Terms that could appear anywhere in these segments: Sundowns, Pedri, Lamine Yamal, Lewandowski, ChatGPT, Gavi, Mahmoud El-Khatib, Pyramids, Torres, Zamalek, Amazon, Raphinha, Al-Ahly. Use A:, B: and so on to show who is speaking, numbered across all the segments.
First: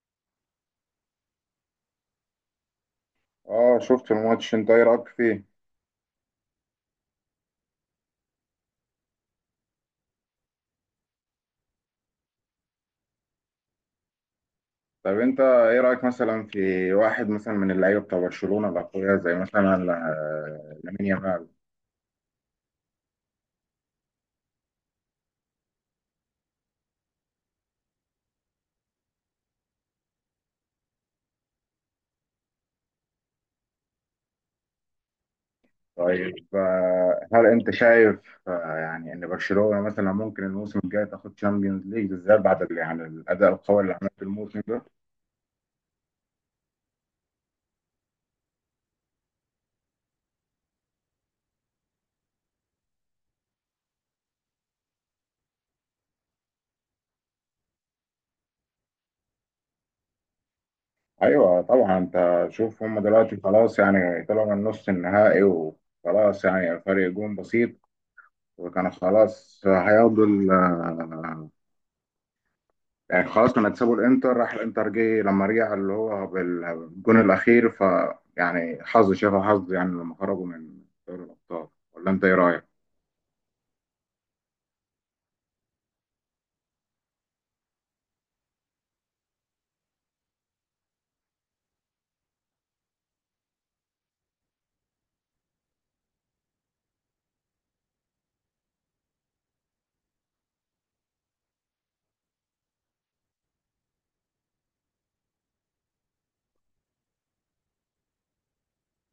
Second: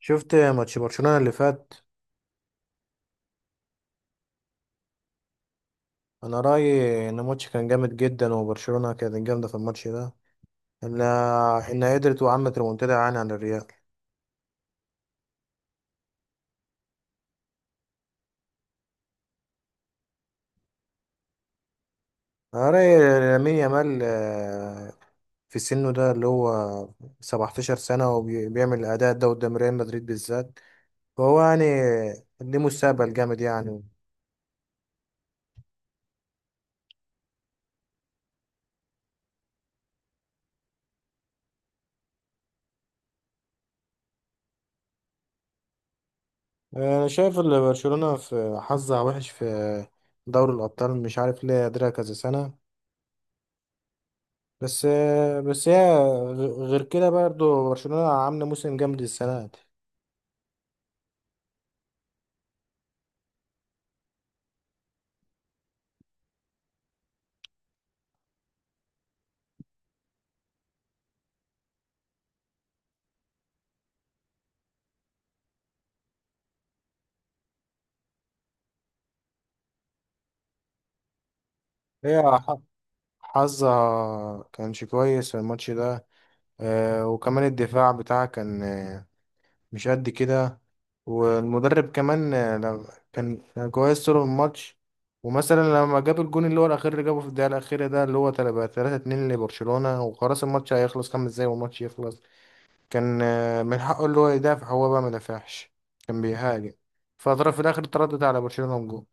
A: شفت ماتش برشلونة اللي فات.
B: اه شفت الماتش، انت ايه رايك فيه؟
A: انا رأيي ان الماتش كان جامد جدا وبرشلونة كانت جامدة في الماتش ده. انها قدرت وعملت ريمونتادا يعني عن الريال.
B: طب انت ايه رايك مثلا في واحد مثلا من اللعيبه بتاع برشلونه الاقوياء زي مثلا لامين يامال؟
A: انا رأيي لامين يامال، في سنه ده اللي هو 17 سنة وبيعمل الأداء ده قدام ريال مدريد بالذات، فهو يعني ليه مستقبل جامد يعني.
B: طيب هل انت شايف ان برشلونه مثلا ممكن الموسم الجاي تاخد تشامبيونز ليج بالذات بعد الاداء القوي اللي عملته الموسم ده؟
A: انا شايف ان برشلونة في حظها وحش في دوري الأبطال، مش عارف ليه قادرة كذا سنة، بس بس هي غير كده برضه برشلونة عاملة موسم جامد السنة دي.
B: ايوه طبعا، انت شوف هم دلوقتي خلاص، يعني طلعوا من نص النهائي وخلاص يعني فرق جون بسيط، وكانوا خلاص هياخدوا يعني خلاص، كنا كسبوا الانتر، راح الانتر جه لما رجع اللي هو بالجون الاخير، ف يعني حظ، شافها حظ يعني لما خرجوا من دوري الابطال، ولا
A: هي
B: انت ايه
A: ح-
B: رايك؟
A: حظها كانش كويس في الماتش ده، وكمان الدفاع بتاعها كان، مش قد كده، والمدرب كمان كان كويس طول الماتش. ومثلا لما جاب الجون اللي هو الأخير اللي جابه في الدقيقة الأخيرة ده، اللي هو 3-2 لبرشلونة، وخلاص الماتش هيخلص خمس دقايق والماتش يخلص، كان من حقه اللي هو يدافع، هو بقى ما دافعش، كان بيهاجم، فاضطر في الاخر تردد على برشلونة وجون.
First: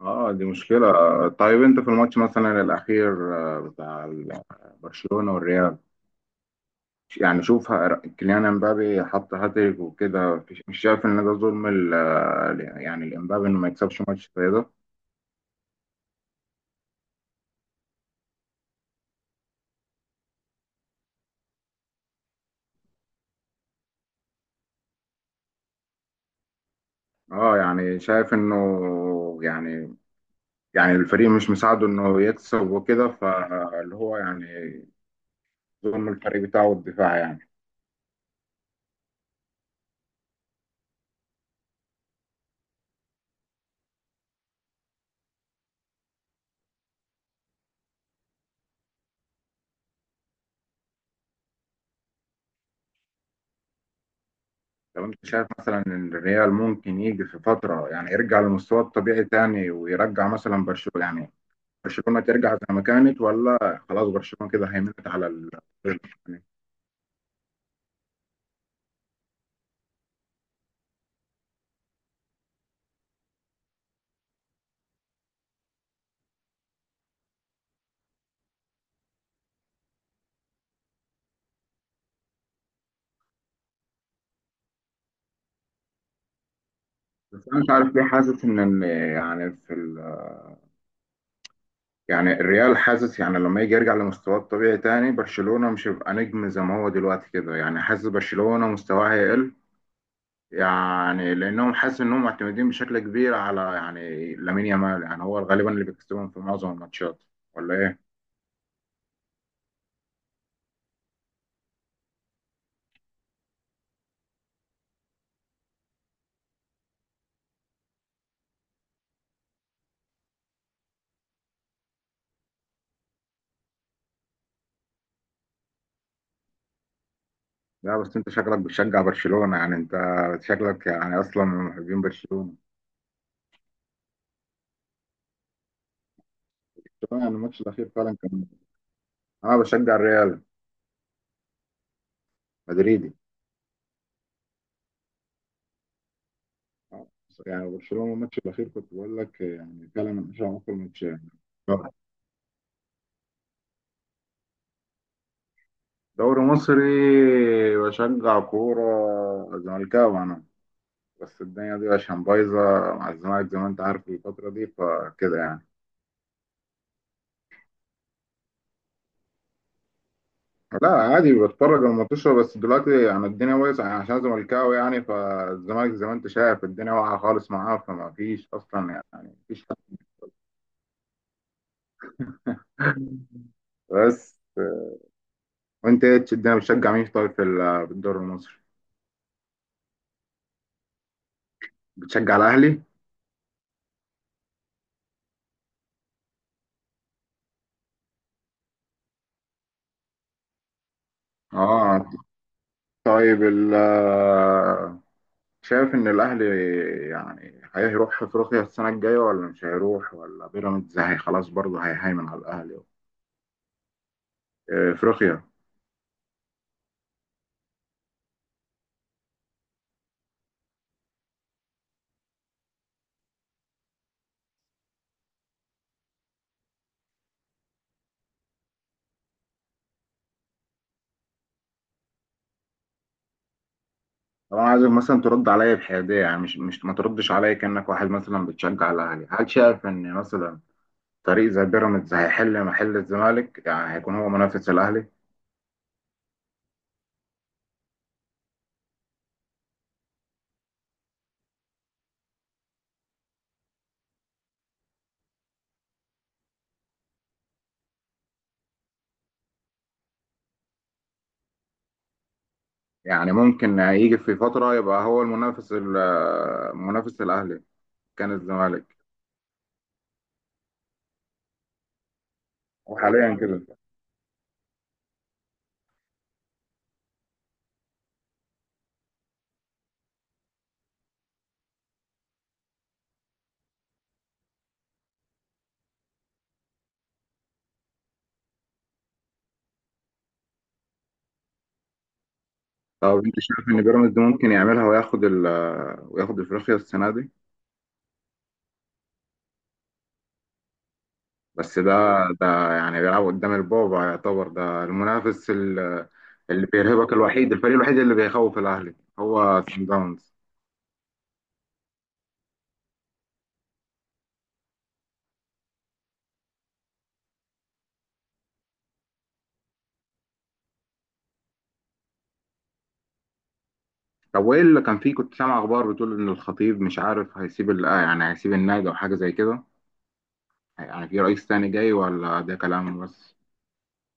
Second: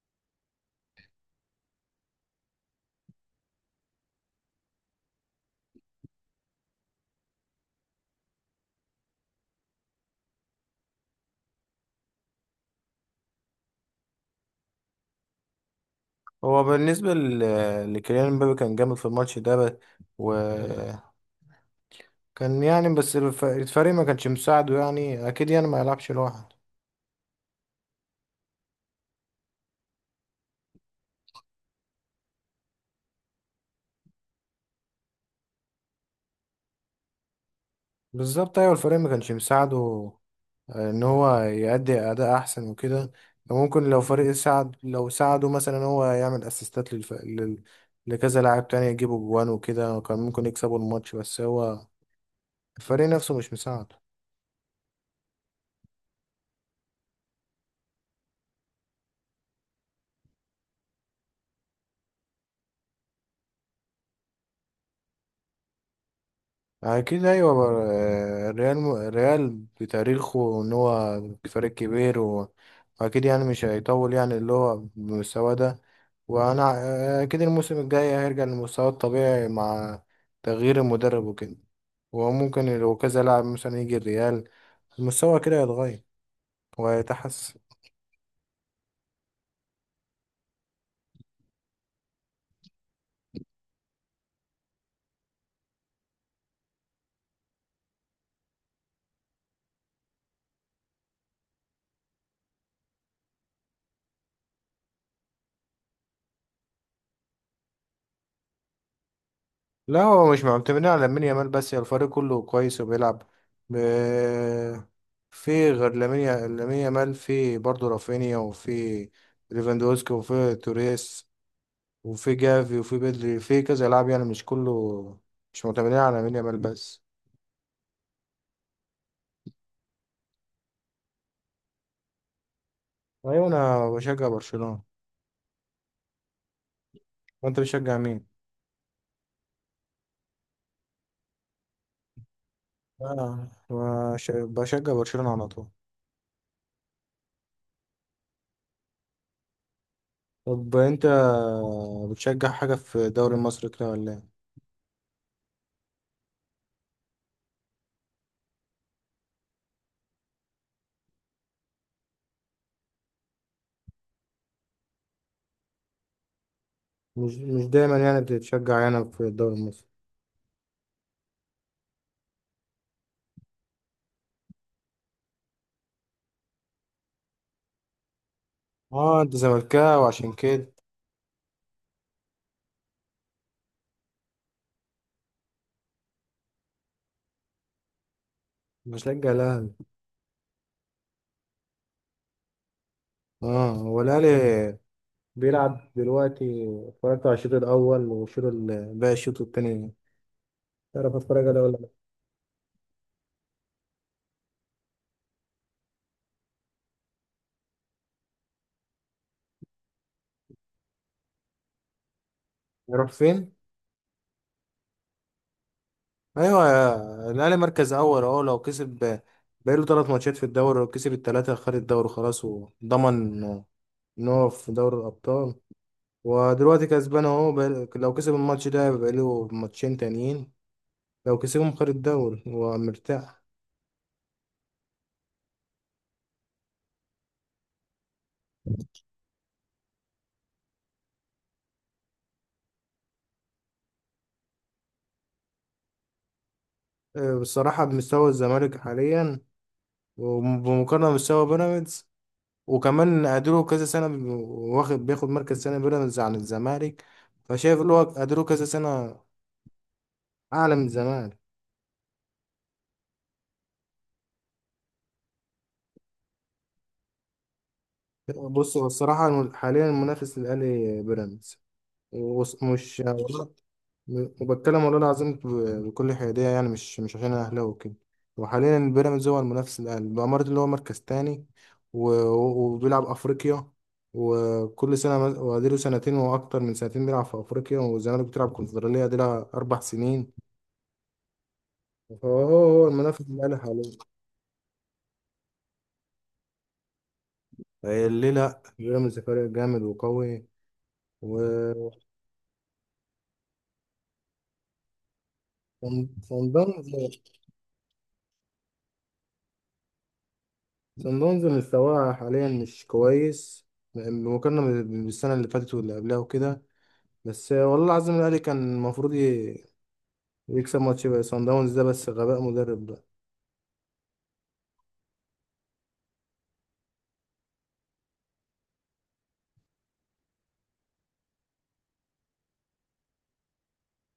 B: اه دي مشكله. طيب انت في الماتش مثلا الاخير برشلونه والريال، يعني شوف كيليان امبابي حط هاتريك وكده، مش شايف ان ده ظلم الامبابي انه ما يكسبش ماتش زي ده؟
A: هو بالنسبة لكيليان مبابي كان جامد في الماتش ده بس، وكان يعني، بس الفريق ما كانش مساعده يعني، اكيد يعني ما يلعبش لوحده.
B: اه يعني شايف انه يعني، يعني الفريق مش مساعده انه يكسب وكده، فاللي هو يعني ظلم الفريق بتاعه الدفاع يعني.
A: بالظبط، ايوه الفريق ما كانش مساعده، ان هو يأدي اداء احسن وكده. ممكن لو فريق ساعد، لو ساعده مثلا إن هو يعمل اسيستات للف... لل... لكذا لاعب تاني يجيبوا جوان وكده، كان ممكن يكسبوا الماتش، بس هو الفريق نفسه مش مساعده.
B: طب انت شايف مثلا ان الريال ممكن يجي في فتره يعني يرجع لمستواه الطبيعي تاني، ويرجع مثلا برشلونه يعني برشلونه ترجع زي ما كانت، ولا خلاص برشلونه كده هيمنت على ال يعني.
A: اكيد ايوه، الريال، الريال بتاريخه ان هو فريق كبير، واكيد يعني مش هيطول يعني اللي هو بالمستوى ده. وانا اكيد الموسم الجاي هيرجع لمستواه الطبيعي مع تغيير المدرب وكده، وممكن لو كذا لاعب مثلا يجي الريال المستوى كده يتغير
B: بس
A: ويتحسن.
B: انا مش عارف ليه حاسس ان يعني في يعني الريال، حاسس يعني لما يجي يرجع لمستواه الطبيعي تاني برشلونه مش هيبقى نجم زي ما هو دلوقتي كده، يعني حاسس برشلونه مستواه هيقل، يعني لانهم حاسس انهم معتمدين بشكل كبير على يعني لامين يامال، يعني هو غالبا اللي بيكسبهم في معظم الماتشات، ولا ايه؟
A: لا، هو مش معتمدين على لامين يامال بس، هي الفريق كله كويس وبيلعب ب... في غير لامين يامال في برضه رافينيا، وفي ليفاندوسكي، وفي توريس، وفي جافي، وفي بدري، في كذا لاعب يعني، مش كله، مش معتمدين على لامين يامال بس.
B: لا بس انت شكلك بتشجع برشلونة، يعني انت شكلك يعني اصلا من محبين برشلونة.
A: ايوه، انا بشجع برشلونة.
B: يعني
A: وانت
B: الماتش الاخير
A: بتشجع
B: فعلا
A: مين؟
B: كان. انا بشجع الريال، مدريدي.
A: انا بشجع برشلونة على طول.
B: يعني برشلونة الماتش الاخير كنت بقول لك يعني فعلا من اشهر اقوى
A: طب انت
B: الماتشات.
A: بتشجع حاجة في الدوري المصري كده ولا ايه؟
B: دوري مصري، بشجع كورة، زملكاوي انا. بس الدنيا دي عشان بايظة مع الزمالك زي ما انت عارف الفترة دي، فكده يعني.
A: مش دايما يعني بتتشجع هنا في الدوري المصري.
B: لا عادي بتفرج على الماتشات، بس دلوقتي يعني الدنيا بايظة يعني عشان زملكاوي يعني، فالزمالك زي ما انت شايف الدنيا واقعة خالص معاه، فما فيش أصلا
A: اه انت
B: يعني مفيش.
A: زملكاوي عشان كده.
B: بس، وانت ايه الدنيا بتشجع مين طيب في في الدوري المصري؟
A: بشجع الاهلي.
B: بتشجع الأهلي؟
A: اه هو الاهلي بيلعب دلوقتي، اتفرجت على الشوط الاول والشوط باقي الشوط التاني. تعرف اتفرج عليه ولا لا؟
B: اه. طيب ال شايف إن الأهلي يعني هيروح أفريقيا السنة الجاية، ولا مش هيروح؟ ولا بيراميدز هي خلاص برضه هيهيمن على الأهلي؟
A: يروح فين؟
B: افريقيا.
A: ايوه الاهلي مركز اول اهو، لو كسب بقاله ثلاث ماتشات في الدوري، لو كسب الثلاثه خد الدوري خلاص، وضمن ان هو في دوري الابطال. ودلوقتي كسبان اهو لو كسب الماتش ده بقاله ماتشين تانيين، لو كسبهم خد الدوري هو مرتاح.
B: طبعا عايزك مثلا ترد عليا بحياديه، يعني مش ما تردش عليا كانك واحد مثلا بتشجع الاهلي، هل شايف ان مثلا فريق زي بيراميدز هيحل محل الزمالك، يعني هيكون هو منافس الاهلي؟
A: بصراحة بمستوى الزمالك حاليا، وبمقارنة بمستوى بيراميدز، وكمان قدروا كذا سنة واخد، بياخد مركز سنة بيراميدز عن الزمالك، فشايف اللي هو قدروا كذا سنة أعلى من الزمالك.
B: يعني ممكن يجي في فتره يبقى هو منافس الاهلي؟ كان
A: بص هو
B: الزمالك.
A: الصراحة حاليا المنافس للأهلي بيراميدز، ومش،
B: وحاليا كده.
A: وبتكلم والله العظيم بكل حيادية يعني، مش عشان أنا أهلاوي وكده. وحاليا بيراميدز هو المنافس الأقل، الإمارات اللي هو مركز تاني، وبيلعب أفريقيا، وكل سنة وأديله سنتين وأكتر من سنتين بيلعب في أفريقيا، والزمالك بتلعب كونفدرالية دي لها أربع سنين، فهو هو المنافس
B: طب انت
A: الأقل
B: شايف ان
A: حاليا.
B: بيراميدز ممكن يعملها وياخد ال وياخد افريقيا السنه دي؟
A: ليه لأ، بيراميدز فريق جامد وقوي و
B: بس ده، ده يعني بيلعب قدام البابا، يعتبر ده المنافس
A: صن
B: ال-
A: صن
B: اللي
A: داونز
B: بيرهبك الوحيد، الفريق الوحيد اللي بيخوف الاهلي هو سان داونز.
A: صن داونز مستواه حاليا مش كويس بمقارنة بالسنة اللي فاتت واللي قبلها وكده، بس والله العظيم الاهلي كان المفروض يكسب ماتش بقى صن داونز ده، بس غباء مدرب ده.
B: طب وايه اللي كان فيه؟ كنت سامع اخبار بتقول ان الخطيب مش عارف هيسيب يعني هيسيب النادي او حاجه زي كده، يعني في رئيس تاني جاي، ولا ده كلام بس؟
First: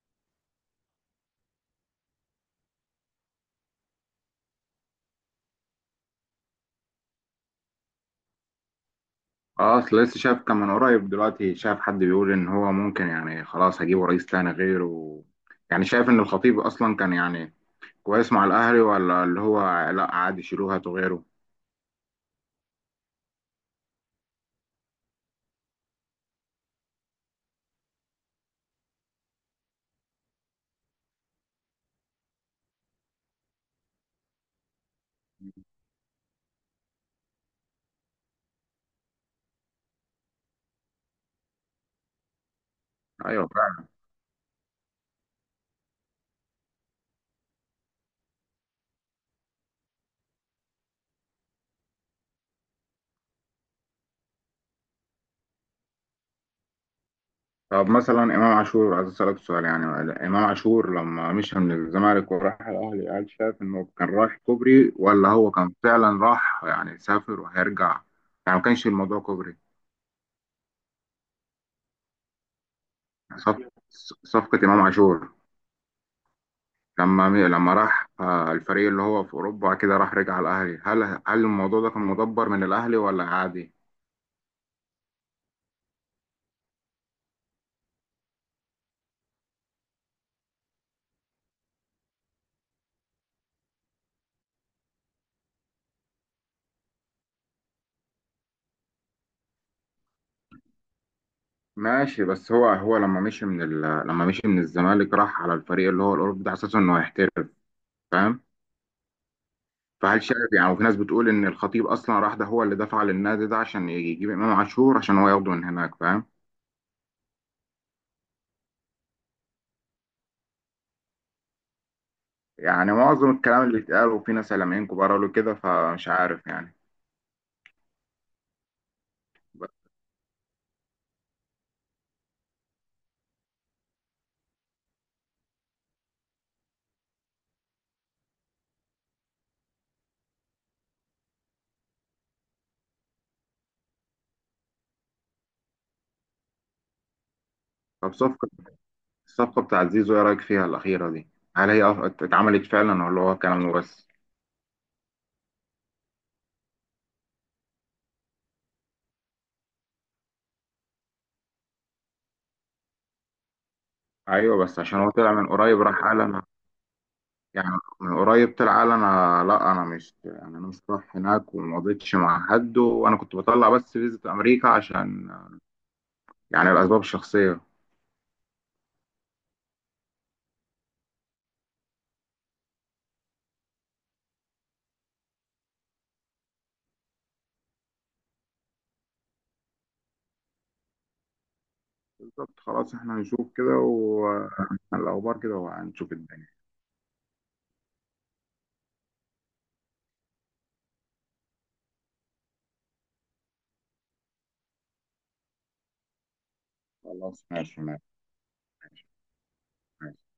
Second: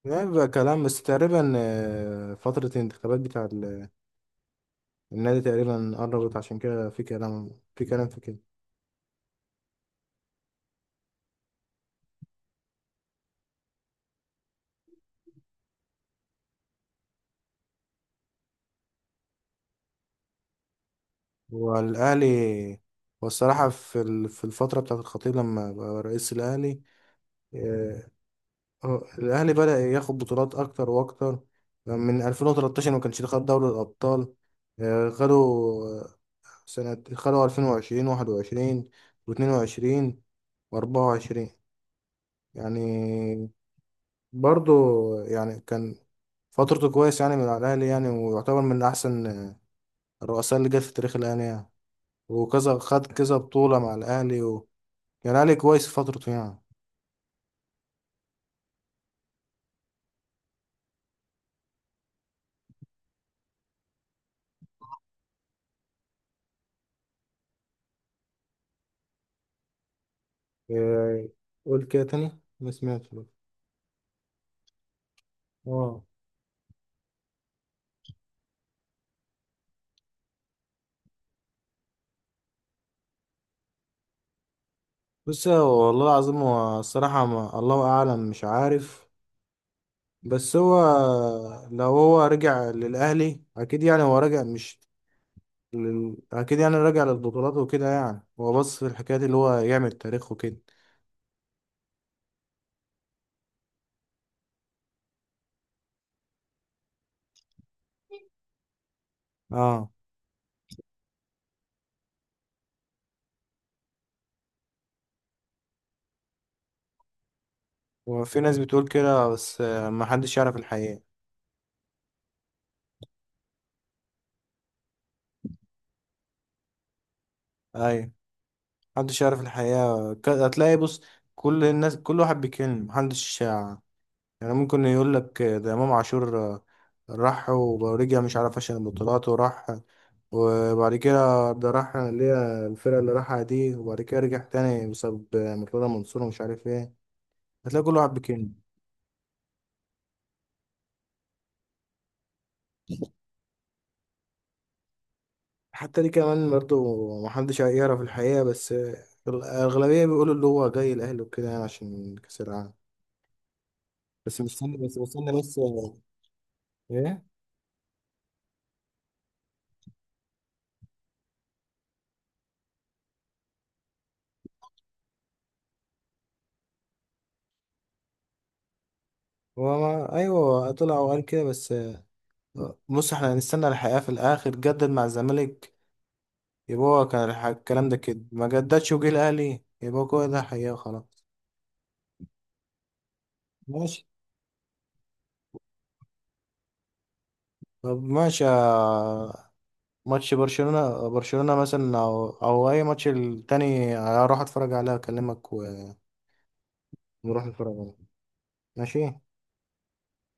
A: يعني بقى كلام بس تقريبا، فترة الانتخابات بتاع النادي تقريبا قربت، عشان كده في كلام، في كده.
B: اه اصل لسه شايف، كان من قريب دلوقتي شايف حد بيقول ان هو ممكن يعني خلاص هجيبه رئيس تاني غيره، يعني شايف ان الخطيب اصلا كان يعني كويس مع الاهلي، ولا اللي هو لا عادي شيلوه هاتوا غيره؟
A: والأهلي، والصراحة في في الفترة بتاعة الخطيب لما بقى رئيس الأهلي، آه، هو الأهلي بدأ ياخد بطولات أكتر وأكتر، من 2013 ما كانش خد دوري الأبطال، خدوا سنة، خدوا 2020 21 و22 و24،
B: ايوه.
A: يعني برضو، يعني كان فترته كويس يعني من على الأهلي، يعني، ويعتبر من أحسن الرؤساء اللي جت في تاريخ الأهلي يعني، وكذا خد كذا بطولة مع الأهلي و... يعني الأهلي كويس في فترته يعني.
B: طب مثلا امام عاشور، عايز اسالك سؤال يعني، امام عاشور لما مشى من الزمالك وراح الاهلي، هل شايف انه كان رايح كوبري، ولا هو كان فعلا راح يعني سافر وهيرجع؟ يعني ما كانش الموضوع كوبري.
A: إيه، قول كده تاني ما سمعتش.
B: يعني صف- صفقة امام عاشور
A: اه
B: لما راح الفريق اللي هو في اوروبا كده، راح رجع الاهلي، هل الموضوع ده كان مدبر من الاهلي ولا عادي؟
A: بس هو والله العظيم، هو الصراحة ما، الله أعلم مش عارف، بس هو لو هو رجع للأهلي أكيد يعني هو رجع، مش لل... اكيد يعني راجع للبطولات وكده يعني، هو بص في الحكايات اللي هو يعمل تاريخ وكده.
B: ماشي. بس هو لما مشي من لما مشي من الزمالك راح على الفريق اللي هو الاوروبي ده على اساس انه هيحترف، فاهم؟
A: اه،
B: فهل شايف يعني، وفي ناس بتقول ان الخطيب اصلا راح ده هو اللي دفع للنادي ده عشان يجيب امام عاشور، عشان هو ياخده من هناك، فاهم؟
A: وفي ناس بتقول كده، بس ما حدش يعرف الحقيقة.
B: يعني معظم الكلام اللي اتقال، وفي ناس اعلاميين كبار قالوا كده، فمش عارف يعني.
A: ايوه، محدش يعرف
B: بس.
A: الحقيقة، هتلاقي بص كل الناس كل واحد بيتكلم، محدش يعني ممكن يقول لك، ده امام عاشور راح ورجع مش عارف عشان البطولات وراح، وبعد كده ده راح اللي هي الفرقة اللي راحها دي، وبعد كده رجع تاني بسبب مرتضى منصور ومش عارف ايه، هتلاقي كل
B: طب
A: واحد
B: صفقة،
A: بيتكلم.
B: الصفقة بتاعت زيزو ايه رايك فيها الاخيرة دي؟ هل هي أف- اتعملت فعلا، ولا هو كلام بس؟
A: حتى دي كمان برضو محدش هيعرف الحقيقة، بس الأغلبية بيقولوا اللي هو جاي الأهلي وكده يعني عشان كأس العالم، بس
B: ايوه
A: مستني
B: بس
A: بس
B: عشان هو
A: مستني
B: طلع من
A: بس.
B: قريب راح قال انا،
A: إيه؟
B: يعني من قريب طلع قال انا لا انا مش يعني انا مش رايح هناك، وما قضيتش مع حد، وانا كنت بطلع بس فيزة امريكا عشان يعني الاسباب الشخصية.
A: هو ما، أيوه طلع وقال كده بس. بص إحنا هنستنى الحقيقة في الآخر، جدد مع الزمالك، يبقى هو كان الكلام ده كده، ما جددش وجه الأهلي، يبقى هو ده حقيقة خلاص.
B: بالظبط، خلاص، احنا هنشوف كده،
A: ماشي.
B: والاخبار كده، وهنشوف الدنيا.
A: طب ماشي ماتش برشلونة مثلا، أو أي ماتش التاني هروح أتفرج عليه، أكلمك ونروح
B: خلاص،
A: نتفرج
B: ماشي
A: عليه.
B: ماشي،
A: ماشي.
B: ماشي.